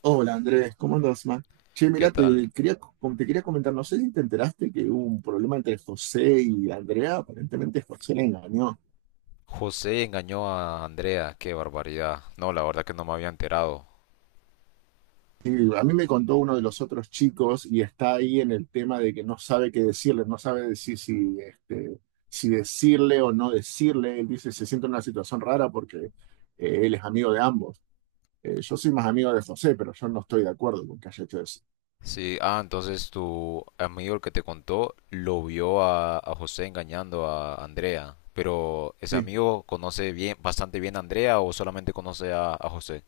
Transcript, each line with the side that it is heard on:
right: Hola Andrés, ¿cómo andas, man? Che,
left: ¿Qué
right: mira,
left: tal?
right: te quería comentar, no sé si te enteraste que hubo un problema entre José y Andrea, aparentemente José le engañó.
left: José engañó a Andrea, qué barbaridad. No, la verdad que no me había enterado.
right: Sí, a mí me contó uno de los otros chicos y está ahí en el tema de que no sabe qué decirle, no sabe decir si, si decirle o no decirle. Él dice, se siente en una situación rara porque él es amigo de ambos. Yo soy más amigo de José, pero yo no estoy de acuerdo con que haya hecho eso.
left: Sí, ah, entonces tu amigo el que te contó lo vio a José engañando a Andrea. Pero ese
right: Sí,
left: amigo conoce bien, bastante bien a Andrea o solamente conoce a José.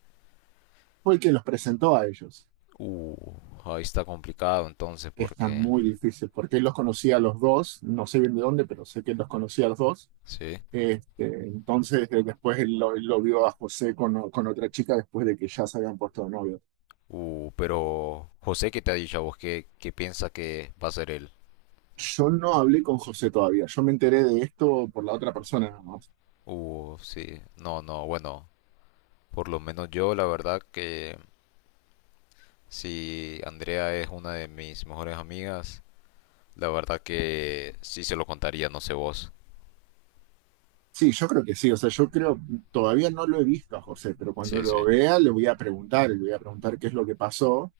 right: fue el que los presentó a ellos.
left: Uh, ahí está complicado entonces
right: Está
left: porque...
right: muy difícil, porque él los conocía a los dos, no sé bien de dónde, pero sé que los conocía a los dos.
left: Sí.
right: Este, entonces, después él lo vio a José con, con otra chica después de que ya se habían puesto de novios.
left: Pero José, ¿qué te ha dicho a vos? ¿Qué piensa que va a ser él?
right: Yo no hablé con José todavía, yo me enteré de esto por la otra persona nada más.
left: Sí. No, no, bueno. Por lo menos yo, la verdad que si Andrea es una de mis mejores amigas, la verdad que sí se lo contaría, no sé vos.
right: Sí, yo creo que sí, o sea, yo creo, todavía no lo he visto a José, pero cuando
left: Sí,
right: lo
left: sí.
right: vea le voy a preguntar, le voy a preguntar qué es lo que pasó.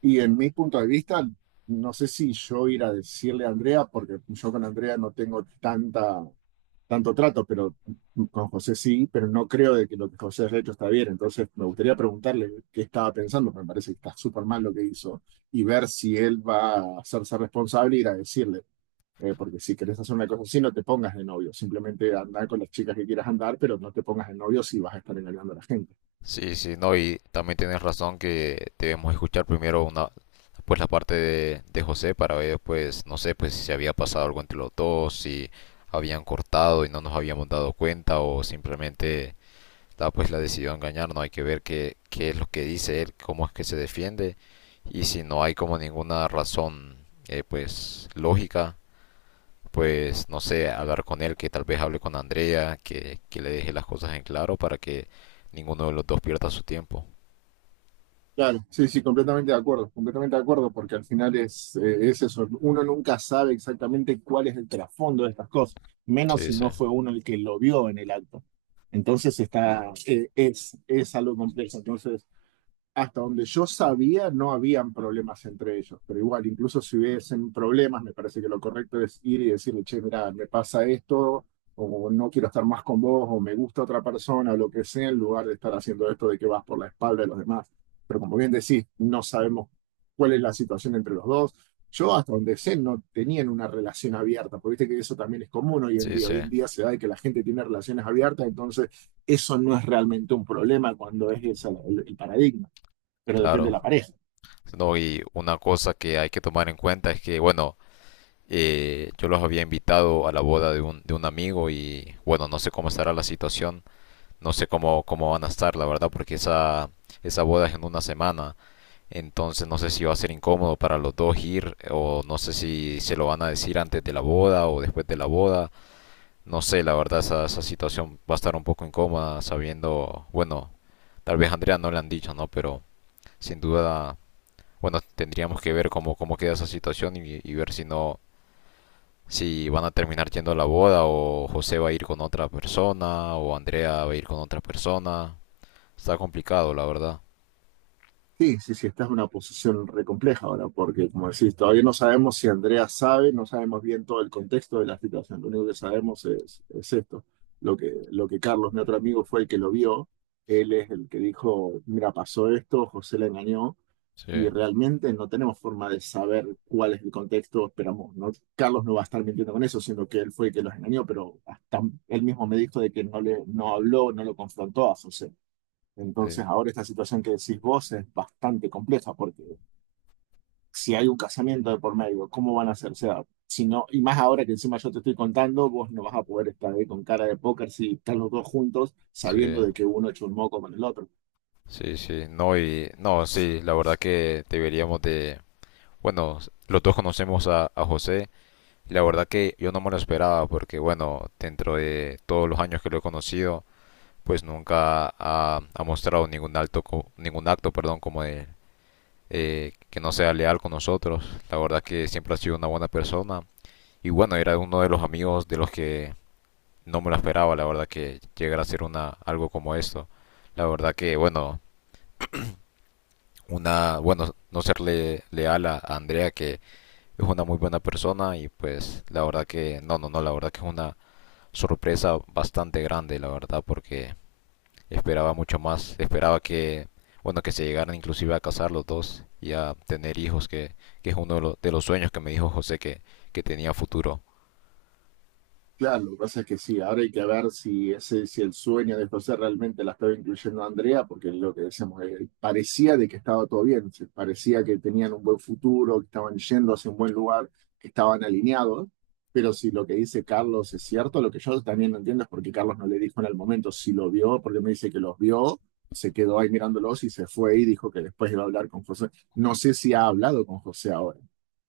right: Y en mi punto de vista, no sé si yo ir a decirle a Andrea, porque yo con Andrea no tengo tanta tanto trato, pero con José sí, pero no creo de que lo que José ha hecho está bien. Entonces me gustaría preguntarle qué estaba pensando, porque me parece que está súper mal lo que hizo, y ver si él va a hacerse responsable y ir a decirle, porque si querés hacer una cosa así, no te pongas de novio, simplemente andar con las chicas que quieras andar, pero no te pongas de novio si vas a estar engañando a la gente.
left: Sí, sí, no, y también tienes razón que debemos escuchar primero una, pues la parte de José para ver, pues, no sé, pues si se había pasado algo entre los dos, si habían cortado y no nos habíamos dado cuenta o simplemente la, pues la decidió engañar, no hay que ver qué es lo que dice él, cómo es que se defiende, y si no hay como ninguna razón pues lógica, pues no sé, hablar con él, que tal vez hable con Andrea, que le deje las cosas en claro para que ninguno de los dos pierda su tiempo.
right: Claro, sí, sí, completamente de acuerdo, porque al final es eso, uno nunca sabe exactamente cuál es el trasfondo de estas cosas, menos
left: Sí,
right: si
left: sí,
right: no fue uno el que lo vio en el acto. Entonces es algo complejo. Entonces, hasta donde yo sabía, no habían problemas entre ellos, pero igual, incluso si hubiesen problemas, me parece que lo correcto es ir y decirle, che, mira, me pasa esto, o no quiero estar más con vos, o me gusta otra persona, o lo que sea, en lugar de estar haciendo esto de que vas por la espalda de los demás. Pero como bien decís, no sabemos cuál es la situación entre los dos. Yo hasta donde sé no tenían una relación abierta, porque viste que eso también es común hoy en
left: sí,
right: día.
left: sí,
right: Hoy en día se da de que la gente tiene relaciones abiertas, entonces eso no es realmente un problema cuando es ese el paradigma, pero depende de
left: claro.
right: la pareja.
left: No, y una cosa que hay que tomar en cuenta es que, bueno, yo los había invitado a la boda de un amigo y, bueno, no sé cómo estará la situación, no sé cómo, cómo van a estar, la verdad, porque esa boda es en una semana, entonces no sé si va a ser incómodo para los dos ir o no sé si se lo van a decir antes de la boda o después de la boda. No sé, la verdad, esa situación va a estar un poco incómoda sabiendo, bueno, tal vez a Andrea no le han dicho, ¿no? Pero sin duda, bueno, tendríamos que ver cómo, cómo queda esa situación y ver si no, si van a terminar yendo a la boda o José va a ir con otra persona o Andrea va a ir con otra persona. Está complicado, la verdad.
right: Sí, sí, sí, esta es una posición re compleja ahora, porque como decís, todavía no sabemos si Andrea sabe, no sabemos bien todo el contexto de la situación, lo único que sabemos es esto, lo que Carlos, mi otro amigo, fue el que lo vio, él es el que dijo, mira, pasó esto, José la engañó,
left: Sí,
right: y realmente no tenemos forma de saber cuál es el contexto, esperamos, no, Carlos no va a estar mintiendo con eso, sino que él fue el que los engañó, pero hasta él mismo me dijo de que no habló, no lo confrontó a José.
left: sí,
right: Entonces, ahora esta situación que decís vos es bastante compleja porque si hay un casamiento de por medio, ¿cómo van a hacerse dar? Si no, y más ahora que encima yo te estoy contando, vos no vas a poder estar ahí con cara de póker si están los dos juntos
left: sí,
right: sabiendo de que uno chusmó con el otro.
left: sí, sí. No, y, no, sí, la verdad que deberíamos de, bueno, los dos conocemos a José. La verdad que yo no me lo esperaba porque, bueno, dentro de todos los años que lo he conocido, pues nunca ha, ha mostrado ningún alto, ningún acto, perdón, como de que no sea leal con nosotros. La verdad que siempre ha sido una buena persona. Y bueno, era uno de los amigos de los que no me lo esperaba, la verdad que llegara a ser una, algo como esto. La verdad que, bueno, una, bueno, no serle leal a Andrea, que es una muy buena persona y pues la verdad que, no, no, no, la verdad que es una sorpresa bastante grande, la verdad, porque esperaba mucho más. Esperaba que, bueno, que se llegaran inclusive a casar los dos y a tener hijos, que es uno de, de los sueños que me dijo José que tenía futuro.
right: Claro, lo que pasa es que sí, ahora hay que ver si ese, si el sueño de José realmente la estaba incluyendo a Andrea, porque lo que decíamos, parecía de que estaba todo bien, parecía que tenían un buen futuro, que estaban yendo hacia un buen lugar, que estaban alineados, pero si lo que dice Carlos es cierto, lo que yo también no entiendo es por qué Carlos no le dijo en el momento si lo vio, porque me dice que los vio, se quedó ahí mirándolos y se fue y dijo que después iba a hablar con José. No sé si ha hablado con José ahora,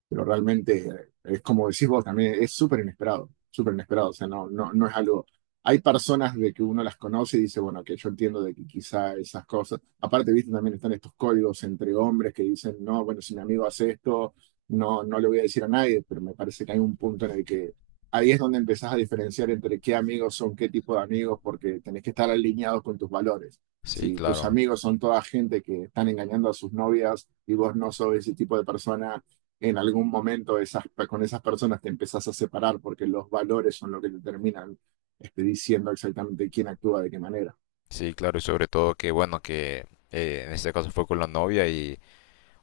right: pero realmente es como decís vos también, es súper inesperado, o sea, no, no, no es algo, hay personas de que uno las conoce y dice, bueno, que yo entiendo de que quizá esas cosas, aparte, viste, también están estos códigos entre hombres que dicen, no, bueno, si mi amigo hace esto, no, no le voy a decir a nadie, pero me parece que hay un punto en el que ahí es donde empezás a diferenciar entre qué amigos son qué tipo de amigos, porque tenés que estar alineados con tus valores.
left: Sí,
right: Si tus
left: claro.
right: amigos son toda gente que están engañando a sus novias y vos no sos ese tipo de persona, en algún momento esas, con esas personas te empezás a separar porque los valores son lo que te terminan diciendo exactamente quién actúa de qué manera.
left: Sí, claro, y sobre todo que, bueno, que en este caso fue con la novia y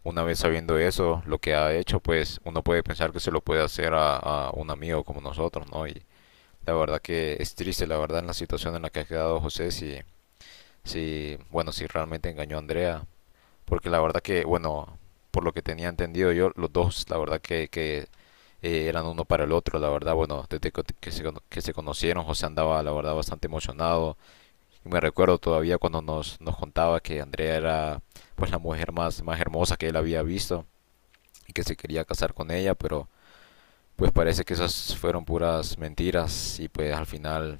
left: una vez sabiendo eso, lo que ha hecho, pues uno puede pensar que se lo puede hacer a un amigo como nosotros, ¿no? Y la verdad que es triste, la verdad, en la situación en la que ha quedado José, sí, si, bueno, si realmente engañó a Andrea, porque la verdad que, bueno, por lo que tenía entendido yo, los dos, la verdad que eran uno para el otro, la verdad, bueno, desde que se, que se conocieron, José andaba, la verdad, bastante emocionado. Y me recuerdo todavía cuando nos, nos contaba que Andrea era, pues, la mujer más, más hermosa que él había visto y que se quería casar con ella, pero pues parece que esas fueron puras mentiras y pues al final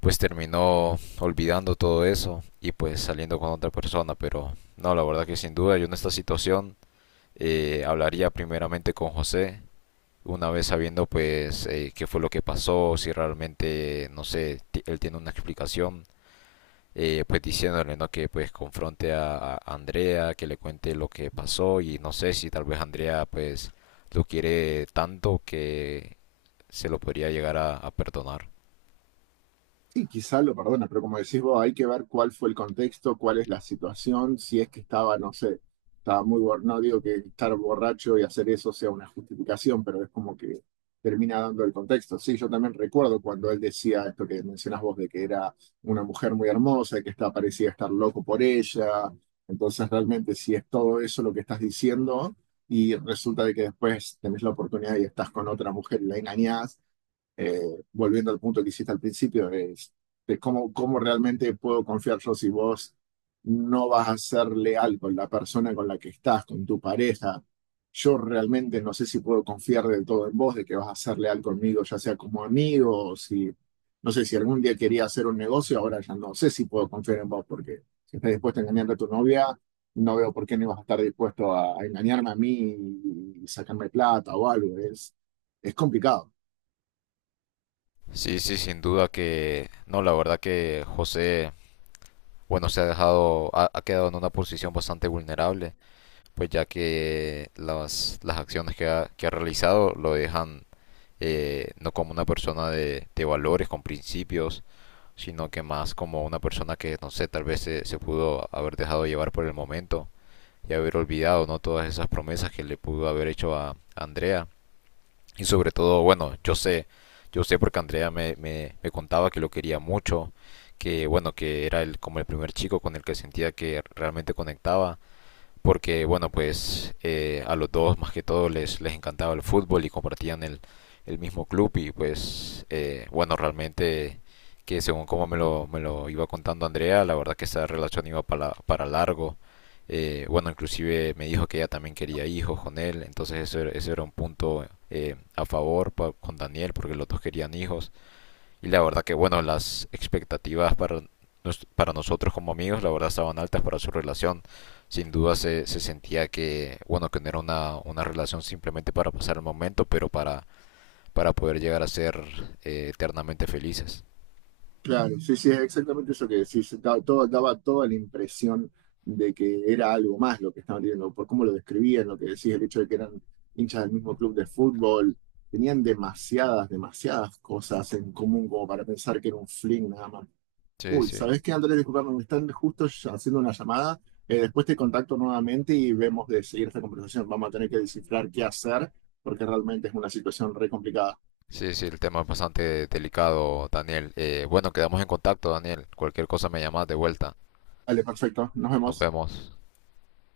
left: pues terminó olvidando todo eso y pues saliendo con otra persona. Pero no, la verdad que sin duda yo en esta situación hablaría primeramente con José, una vez sabiendo pues qué fue lo que pasó, si realmente, no sé, él tiene una explicación, pues diciéndole, ¿no? Que pues confronte a Andrea, que le cuente lo que pasó y no sé si tal vez Andrea pues lo quiere tanto que se lo podría llegar a perdonar.
right: Sí, quizá lo perdona, pero como decís vos, hay que ver cuál fue el contexto, cuál es la situación, si es que estaba, no sé, estaba muy borracho, no digo que estar borracho y hacer eso sea una justificación, pero es como que termina dando el contexto. Sí, yo también recuerdo cuando él decía esto que mencionas vos, de que era una mujer muy hermosa y que está, parecía estar loco por ella. Entonces, realmente, si es todo eso lo que estás diciendo y resulta de que después tenés la oportunidad y estás con otra mujer y la engañás, eh, volviendo al punto que hiciste al principio, es de cómo, cómo realmente puedo confiar yo si vos no vas a ser leal con la persona con la que estás, con tu pareja. Yo realmente no sé si puedo confiar del todo en vos, de que vas a ser leal conmigo, ya sea como amigo o si, no sé, si algún día quería hacer un negocio, ahora ya no sé si puedo confiar en vos, porque si estás dispuesto a engañar a tu novia, no veo por qué no ibas a estar dispuesto a engañarme a mí y sacarme plata o algo. Es complicado.
left: Sí, sí, sin duda que no, la verdad que José, bueno, se ha dejado, ha, ha quedado en una posición bastante vulnerable, pues ya que las acciones que ha realizado lo dejan no como una persona de valores, con principios, sino que más como una persona que, no sé, tal vez se, se pudo haber dejado llevar por el momento y haber olvidado, ¿no? Todas esas promesas que le pudo haber hecho a Andrea. Y sobre todo, bueno, yo sé porque Andrea me contaba que lo quería mucho, que bueno, que era el, como el primer chico con el que sentía que realmente conectaba porque bueno, pues a los dos más que todo les, les encantaba el fútbol y compartían el mismo club y pues bueno, realmente que según como me lo iba contando Andrea, la verdad que esa relación iba para largo. Bueno, inclusive me dijo que ella también quería hijos con él, entonces eso era un punto a favor con Daniel porque los dos querían hijos. Y la verdad que, bueno, las expectativas para, para nosotros como amigos, la verdad estaban altas para su relación. Sin duda se, se sentía que, bueno, que no era una relación simplemente para pasar el momento, pero para poder llegar a ser eternamente felices.
right: Claro, sí, sí, es exactamente eso que decís. Todo, daba toda la impresión de que era algo más lo que estaban viendo, por cómo lo describían, lo que decís, el hecho de que eran hinchas del mismo club de fútbol. Tenían demasiadas, demasiadas cosas en común como para pensar que era un fling nada más.
left: Sí,
right: Uy,
left: sí.
right: ¿sabés qué, Andrés? Disculpame, me están justo ya haciendo una llamada. Después te contacto nuevamente y vemos de seguir esta conversación. Vamos a tener que descifrar qué hacer porque realmente es una situación re complicada.
left: Sí, sí, el tema es bastante delicado, Daniel. Bueno, quedamos en contacto, Daniel. Cualquier cosa me llamas de vuelta.
right: Vale, perfecto. Nos
left: Nos
right: vemos.
left: vemos.